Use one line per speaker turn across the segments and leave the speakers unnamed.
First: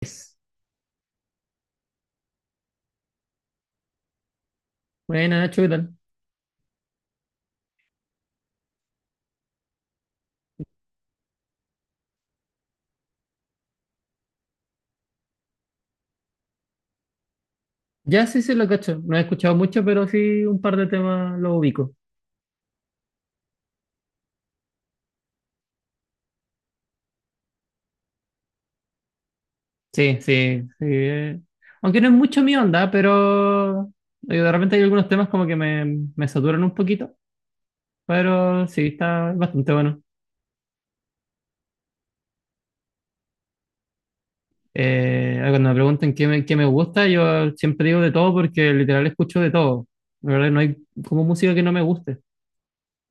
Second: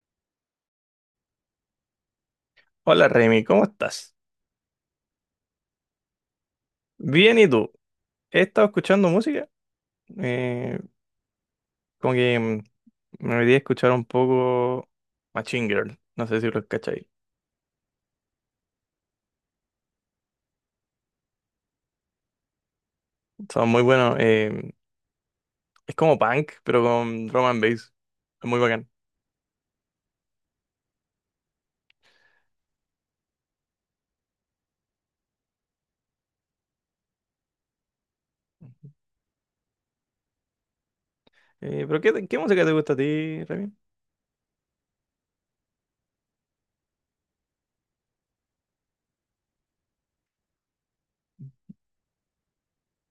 Es.
Hola Remy, ¿cómo estás?
Buena, Nacho, ¿qué tal?
Bien, ¿y tú? He estado escuchando música, eh, como que mm, me olvidé escuchar un poco Machine Girl, no sé si lo cacháis.
Ya sí, sí, lo cacho. No he escuchado mucho, pero sí un par de temas lo ubico.
Son muy buenos, es como punk, pero con drum and bass, es muy bacán.
Sí, sí, sí. Aunque no es mucho mi onda, pero de repente hay algunos temas como que me saturan un poquito, pero sí, está bastante bueno.
¿Pero qué música te gusta a ti, Remy?
Cuando me preguntan qué me gusta, yo siempre digo de todo porque literal escucho de todo. La verdad, no hay como música que no me guste.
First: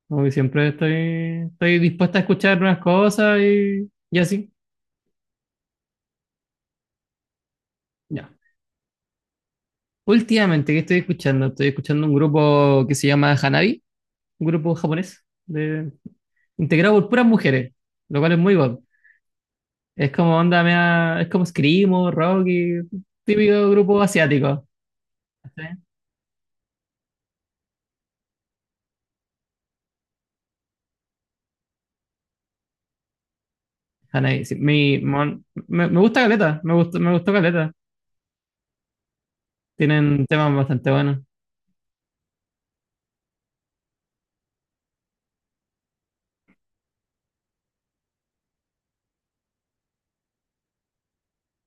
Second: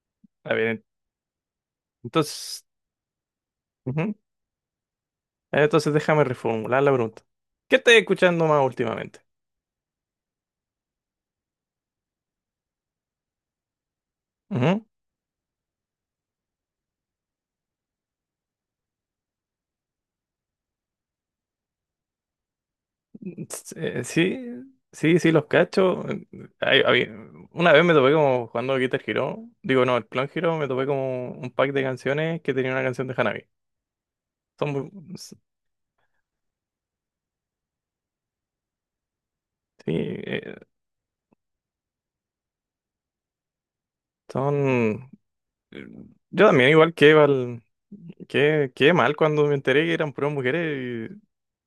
Como que
A ver,
estoy dispuesta a escuchar
entonces,
nuevas cosas
ujú.
y así.
Entonces déjame reformular la pregunta. ¿Qué estás
Ya.
escuchando más últimamente?
Últimamente, ¿qué estoy escuchando? Estoy escuchando un grupo que se llama Hanabi, un grupo japonés, de, integrado por puras mujeres, lo cual es muy guapo. Es como onda, es como Screamo, rock y típico grupo
Sí,
asiático.
sí, sí, los
¿Sí?
cacho. Hay- hay- una vez me topé como jugando Guitar Hero. Digo, no, el Clone Hero, me topé como un pack de canciones que tenía una canción de Hanabi.
Hanabi, sí.
Son muy- s-
Me gusta Caleta, me gustó Caleta.
sí,
Tienen temas bastante buenos.
son... eh, yo también, que mal cuando me enteré que eran puras mujeres. Y,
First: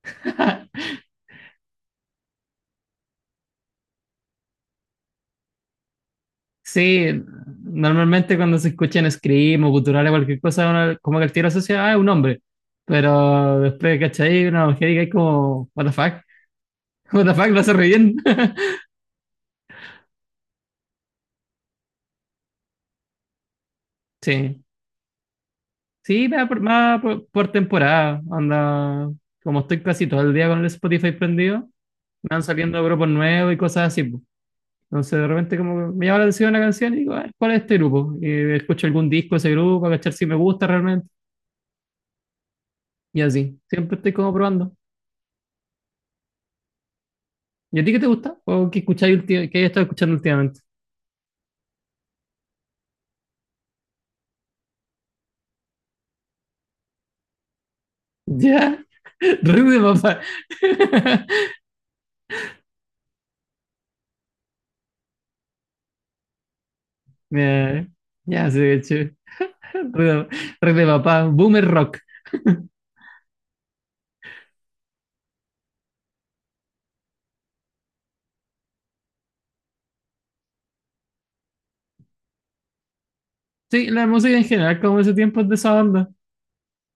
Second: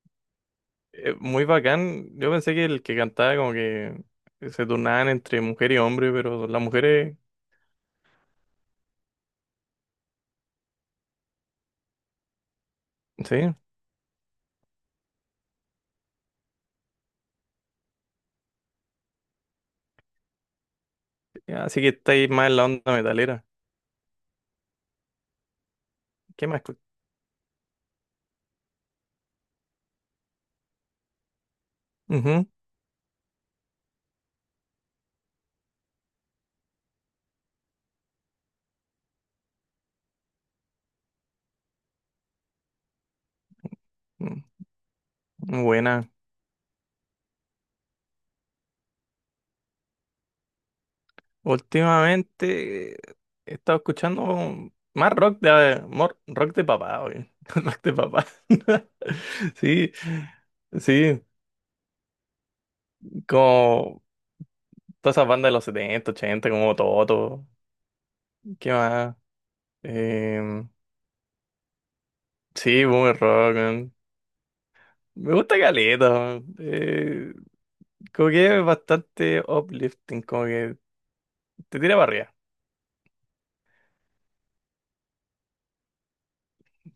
muy bacán. Yo pensé que el que cantaba como que se turnaban entre mujer y hombre, pero las
Sí,
mujeres...
normalmente cuando se escuchan scream o cultural o cualquier cosa, uno como que el tiro asocia, ah, es un hombre.
Sí,
Pero después, ¿cachai? Una mujer y que es como, what the fuck. What the fuck, lo hace re bien.
así que estáis más en la onda metalera.
Sí. Sí,
¿Qué más?
va por temporada. Anda. Como estoy casi todo el día con el Spotify prendido, me van
Ujú.
saliendo grupos nuevos y cosas así. Po. Entonces, de repente, como que me llama la atención una canción y digo, "Ah, ¿cuál es este grupo? Y escucho algún disco de ese grupo, a cachar si me gusta realmente. Y así. Siempre estoy como
Mm.
probando.
Buena.
¿Y a ti qué te gusta? ¿O qué escucháis qué hayas estado escuchando últimamente?
Últimamente he estado escuchando más rock de papá, oye. Rock de papá.
Ya,
Sí,
ruido de papá.
sí, como todas esas bandas de los 70, 80, como Toto.
Ya, ya, sí,
¿Qué
de hecho.
más?
Ruido-
Eh,
ruido de papá. Boomer rock.
sí, boomer rock, man. Me gusta caleta, man. Como que es bastante uplifting, como que te tira para arriba.
Sí, la música en general, como ese tiempo es de esa onda.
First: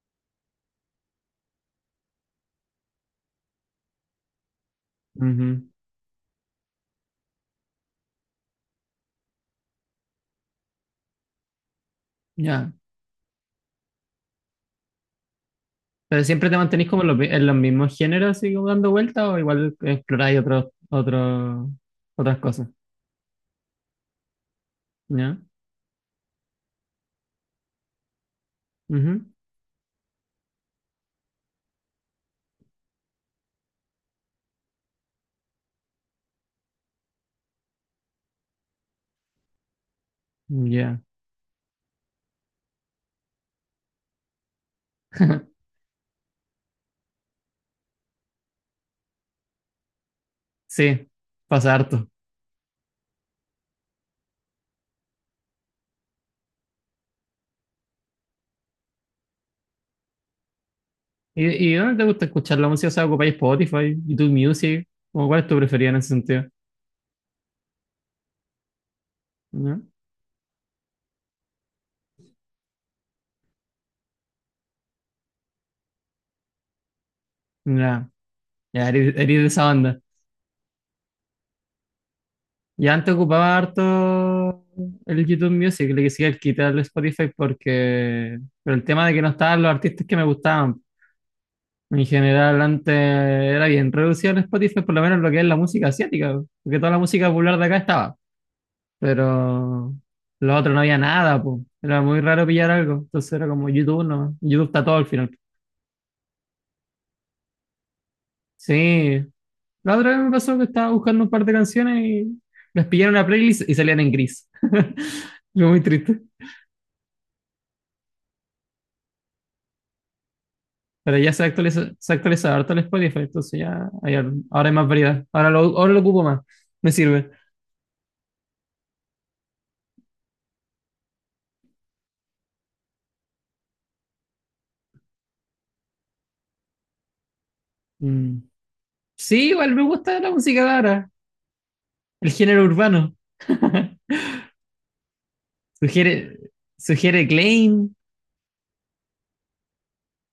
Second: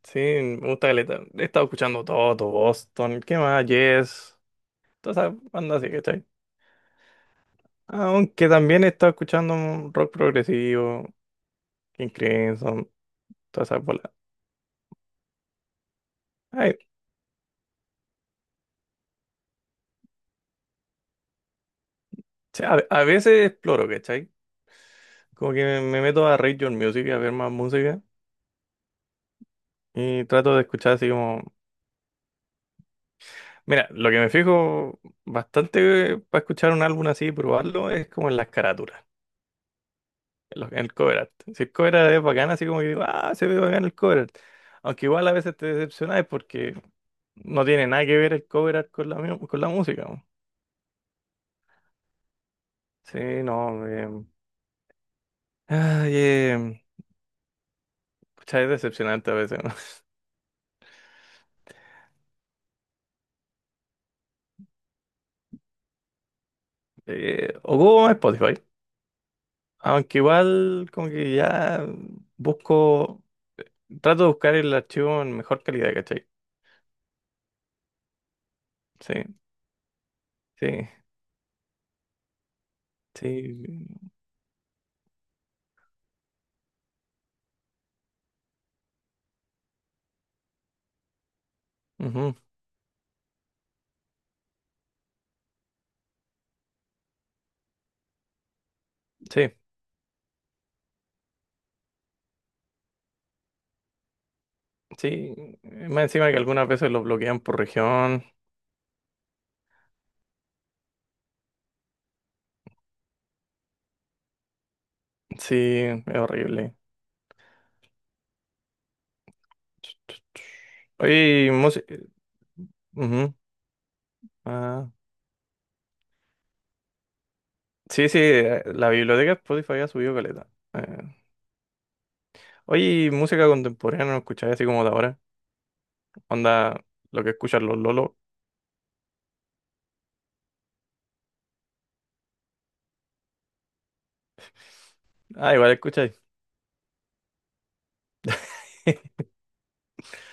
Sí, me gusta caleta. He estado escuchando Toto, Boston, ¿qué más? Yes. Toda esa
Ujú.
banda así, ¿cachai? Aunque también he estado escuchando un rock progresivo, King
Ya.
Crimson, todas esas bolas.
Pero siempre te
Ay,
mantenís como en en los mismos géneros, así como dando vueltas, o igual exploráis otros, otras
o
cosas.
sea, a veces exploro, ¿cachai?
Ya.
Como que me meto a Radio Music a ver más música
Ujú.
y trato de escuchar así como... Mira, lo que me fijo bastante para escuchar un álbum así y probarlo es como en las carátulas, en el
Ya.
cover art. Si el cover art es bacán, así como que digo, ah, se ve bacán el cover art. Aunque igual a veces te decepcionas porque no tiene nada que ver el cover art con la, con la música.
Sí, pasa harto.
Sí, no. Ay, em, pucha, es decepcionante a veces, ¿no?
¿Y, y dónde te gusta escuchar la música? O sea, ocupáis Spotify, YouTube Music, como cuál es tu preferida en ese sentido.
O Google Spotify.
Ya.
Aunque igual como que ya busco, trato de buscar el archivo en mejor calidad, ¿cachai?
Ya, ya
Sí,
eres de esa banda.
sí,
Y antes ocupaba
sí,
harto el YouTube Music, le quisiera quitar el Spotify porque, pero el tema de que no estaban los artistas que me gustaban. En
ujú,
general, antes era bien reducido el Spotify, por lo menos lo que es la música asiática, porque toda la música popular de acá estaba,
sí,
pero lo otro no había nada, po. Era muy raro pillar algo, entonces era como YouTube, no, YouTube está todo al final.
sí. Más encima que algunas veces lo bloquean por región.
Sí, la otra vez me pasó que estaba buscando un par de canciones y las pillé en una playlist y salían en gris.
Sí,
Fue muy
es
triste.
horrible.
Pero ya
Oye, música.
se actualiza harto el Spotify, entonces ya hay ahora hay más variedad. Ahora lo ocupo más, me sirve.
Sí, sí, la biblioteca de Spotify ha subido caleta. eh, Oye, ¿y música contemporánea no escucháis así como de ahora? Onda, lo que escuchan los lolos.
Mm. Sí, igual me gusta la música de ahora, el género urbano.
Ah, igual
Sugiere,
escucháis.
sugiere Klein.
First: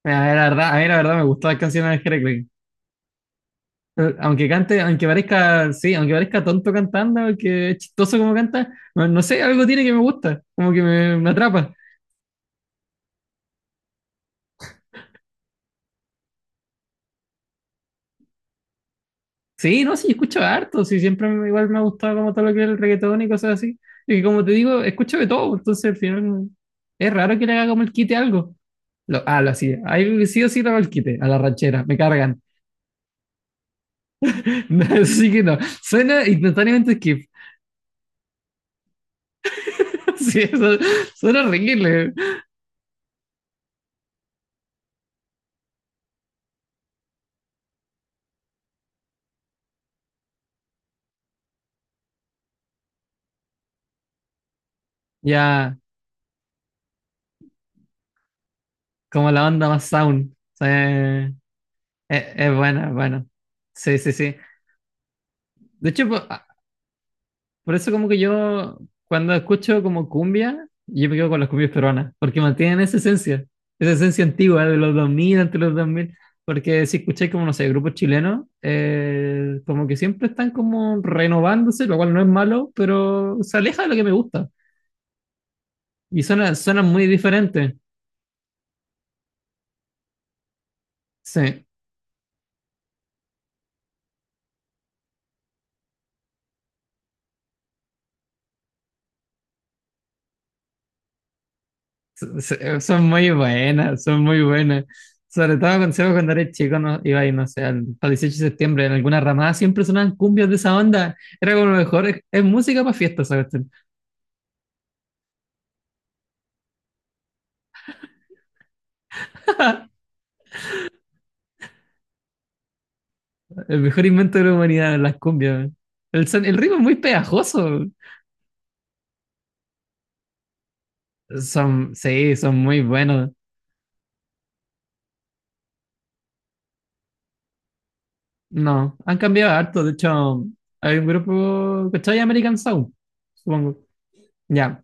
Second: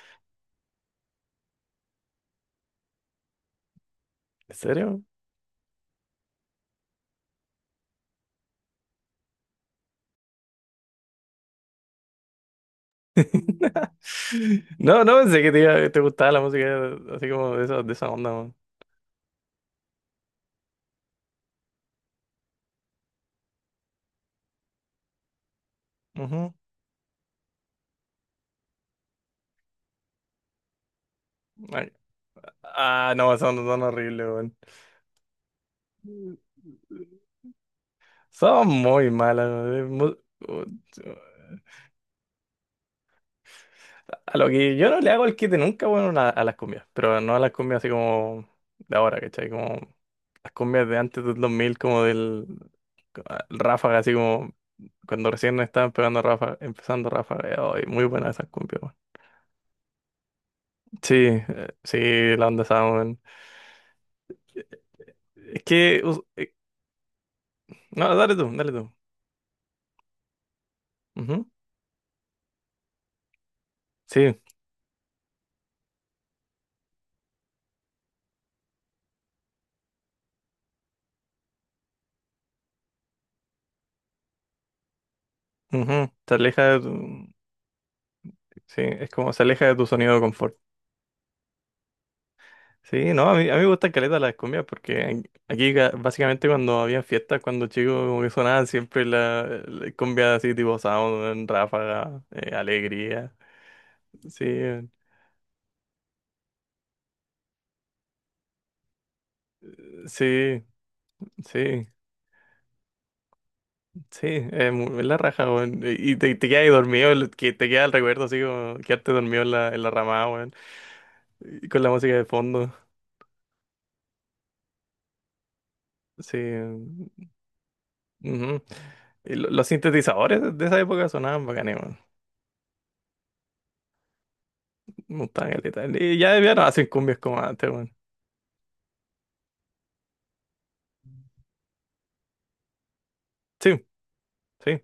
A ver, la verdad, a mí la verdad me gustan las canciones de Jere Klein. Aunque
¿En serio?
aunque parezca, sí, aunque parezca tonto cantando, aunque es chistoso como canta, no, no sé, algo tiene que me gusta, como que me atrapa.
No, no pensé que te gustaba la música así como de esa onda, weón.
Sí, no, sí, yo escucho harto, sí, igual me ha gustado como todo lo que es el reggaetón y cosas así. Y que como te digo, escucho de todo, entonces al final
Ujú.
es raro que le haga como el quite a algo. Lo hacía. Ahí sí o sí le hago el quite a la ranchera,
Ay.
me cargan.
Ah, no, son, son horribles, weón.
No, así que no, suena instantáneamente skip.
Son muy malas, weón.
Sí, eso, suena horrible.
A lo que yo no le hago el quite nunca, bueno, a las cumbias, pero no a las cumbias así como de ahora, ¿cachai? Como las cumbias de antes del 2000, como del el Ráfaga, así como cuando recién
Ya,
estaban pegando Ráfaga, empezando Ráfaga, oh, y muy buenas esas cumbias, weón.
como la onda más sound. Sí,
Sí, sí, la
es
onda esa,
buena, es
weón.
buena. Sí, sí, sí.
Es
De
que,
hecho,
us-
pues,
eh,
por eso como
no,
que
dale tú, dale
yo
tú.
cuando escucho como cumbia, yo me quedo con
Ujú.
las cumbias peruanas, porque mantienen esa esencia
Sí,
antigua de los 2000, entre los 2000, porque si escucháis como, no sé, grupos chilenos, como que siempre están como renovándose, lo cual no es malo, pero se aleja de lo que me gusta
ujú.
y
Se aleja de
suena
tu,
muy diferente.
sí, es como se aleja de tu sonido de confort.
Sí,
Sí, no, a mí me gustan caleta las cumbias porque aquí básicamente cuando había fiestas, cuando chicos como que sonaban siempre la cumbia así tipo Sound, Ráfaga,
Son muy
Alegría.
buenas, son muy
Sí,
buenas. Sobre todo con Seba cuando eres chico, no, iba y no sé, al, para 18 de septiembre, en alguna ramada siempre sonaban cumbias de
sí,
esa onda. Era como lo
sí,
mejor, es música para fiestas, ¿sabes?
sí, es la raja, weón. Y te quedas ahí dormido, que te queda el recuerdo así como quedarte dormido en la ramada, weón. Y con la música de fondo.
El mejor invento de la humanidad, las cumbias.
Sí.
El ritmo es muy pegajoso.
Ujú. Y los sintetizadores de esa época sonaban bacanes, weón.
Sí, son muy buenos.
Me gustaban caleta. Y ya, ya no hacen cumbias como antes.
No, han cambiado harto. De hecho, hay un grupo, ¿cachai? American Sound,
Sí,
supongo.
sí,
Ya,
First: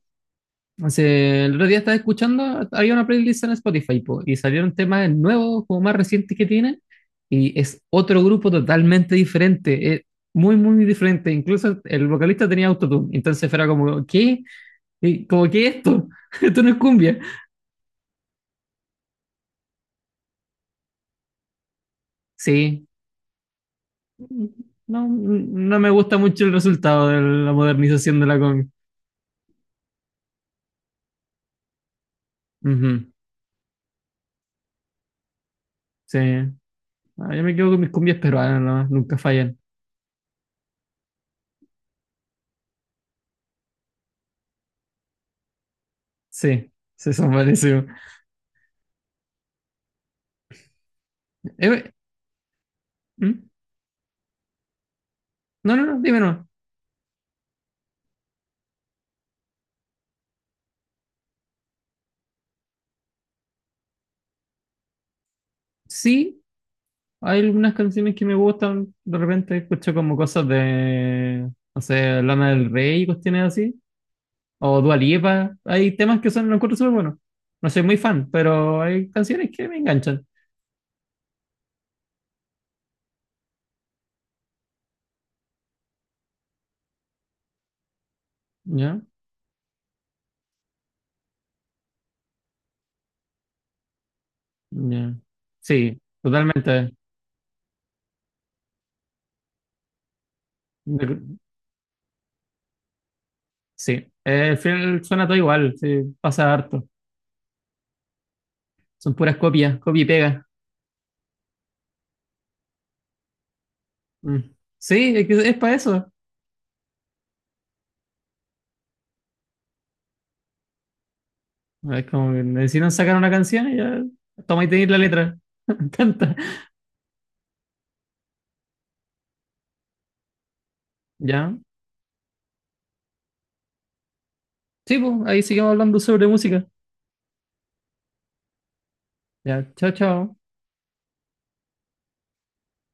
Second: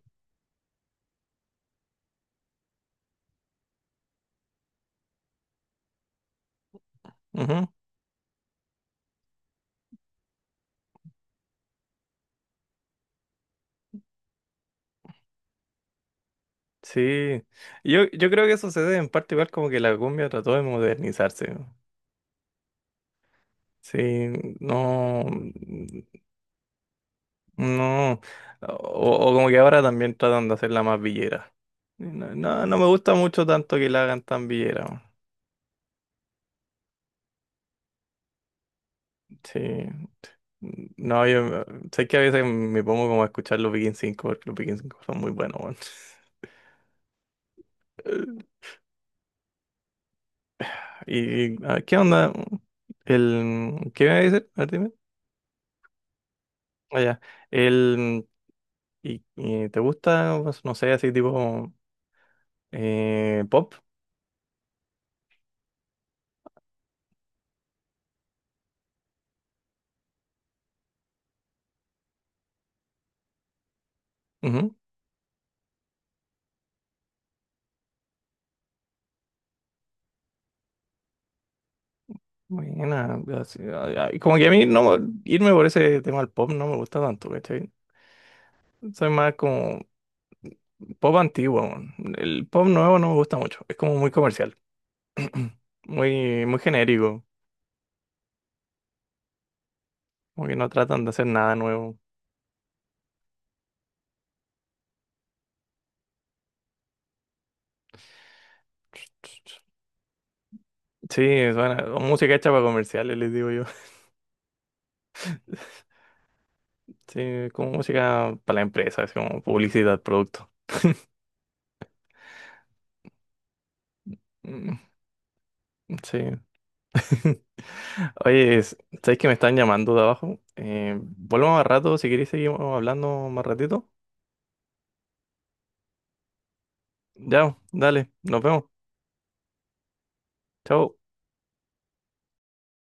El otro día estaba escuchando, había una playlist en Spotify po, y salieron temas nuevos, como más recientes que tienen, y
ujú,
es otro grupo totalmente diferente, es muy, muy diferente. Incluso el vocalista tenía autotune, entonces era como, ¿qué? Y como, ¿qué es esto? Esto no es cumbia.
sí. Yo creo que eso se debe en parte igual como que la cumbia trató de modernizarse.
Sí,
Sí,
no,
no,
no me gusta mucho el resultado de la modernización
no.
de la cumbia.
O como que ahora también tratan de hacerla más villera. No, no, no me
Ujú,
gusta mucho tanto que la hagan tan villera.
sí, ah, yo me quedo con mis cumbias peruanas, nomás, nunca fallan.
Sí. No, yo sé que a veces me pongo como a escuchar los Begin 5 porque los Begin 5 son muy buenos, weón.
Sí, sí, son buenísimos.
¿Y a ver,
Eh,
qué onda?
¿Mm?
El, ¿qué me iba a decir? A ver, dime.
No, no, no, dime no.
Allá. El, ¿y, y te gusta, pues, no sé, así tipo pop?
Sí, hay algunas canciones que me gustan. De repente escucho como cosas de, no sé, Lana del Rey y cuestiones así.
Ujú.
O Dua Lipa. Hay temas que son, los encuentro súper buenos. No soy muy fan, pero hay canciones que me enganchan.
Buena. Así, ay, como que a mí no, irme por ese tema del pop no me gusta tanto, ¿cachai?
¿Ya?
Soy más como pop antiguo, weón. El pop nuevo no me gusta mucho. Es como muy comercial.
¿Ya? Sí,
Muy, muy
totalmente.
genérico. Como que no tratan de hacer
De-
nada nuevo.
Sí. Al final suena todo igual. Sí, pasa harto. Son puras copias, copia y pega.
Sí, suena o música hecha para comerciales, les digo yo.
Mm. Sí, es que es para eso.
Sí, como música para la empresa, así como publicidad, producto.
Es como que necesitan sacar una canción y ya. Toma y
Mm,
tenéis la letra.
sí.
Canta.
Oye, ¿sabes que me están llamando de abajo? Vuelvo
¿Ya?
más rato, si queréis seguimos hablando más ratito.
Sí, pues, ahí seguimos hablando sobre música.
Ya, dale, nos vemos.
Ya, chao, chao.
Chao.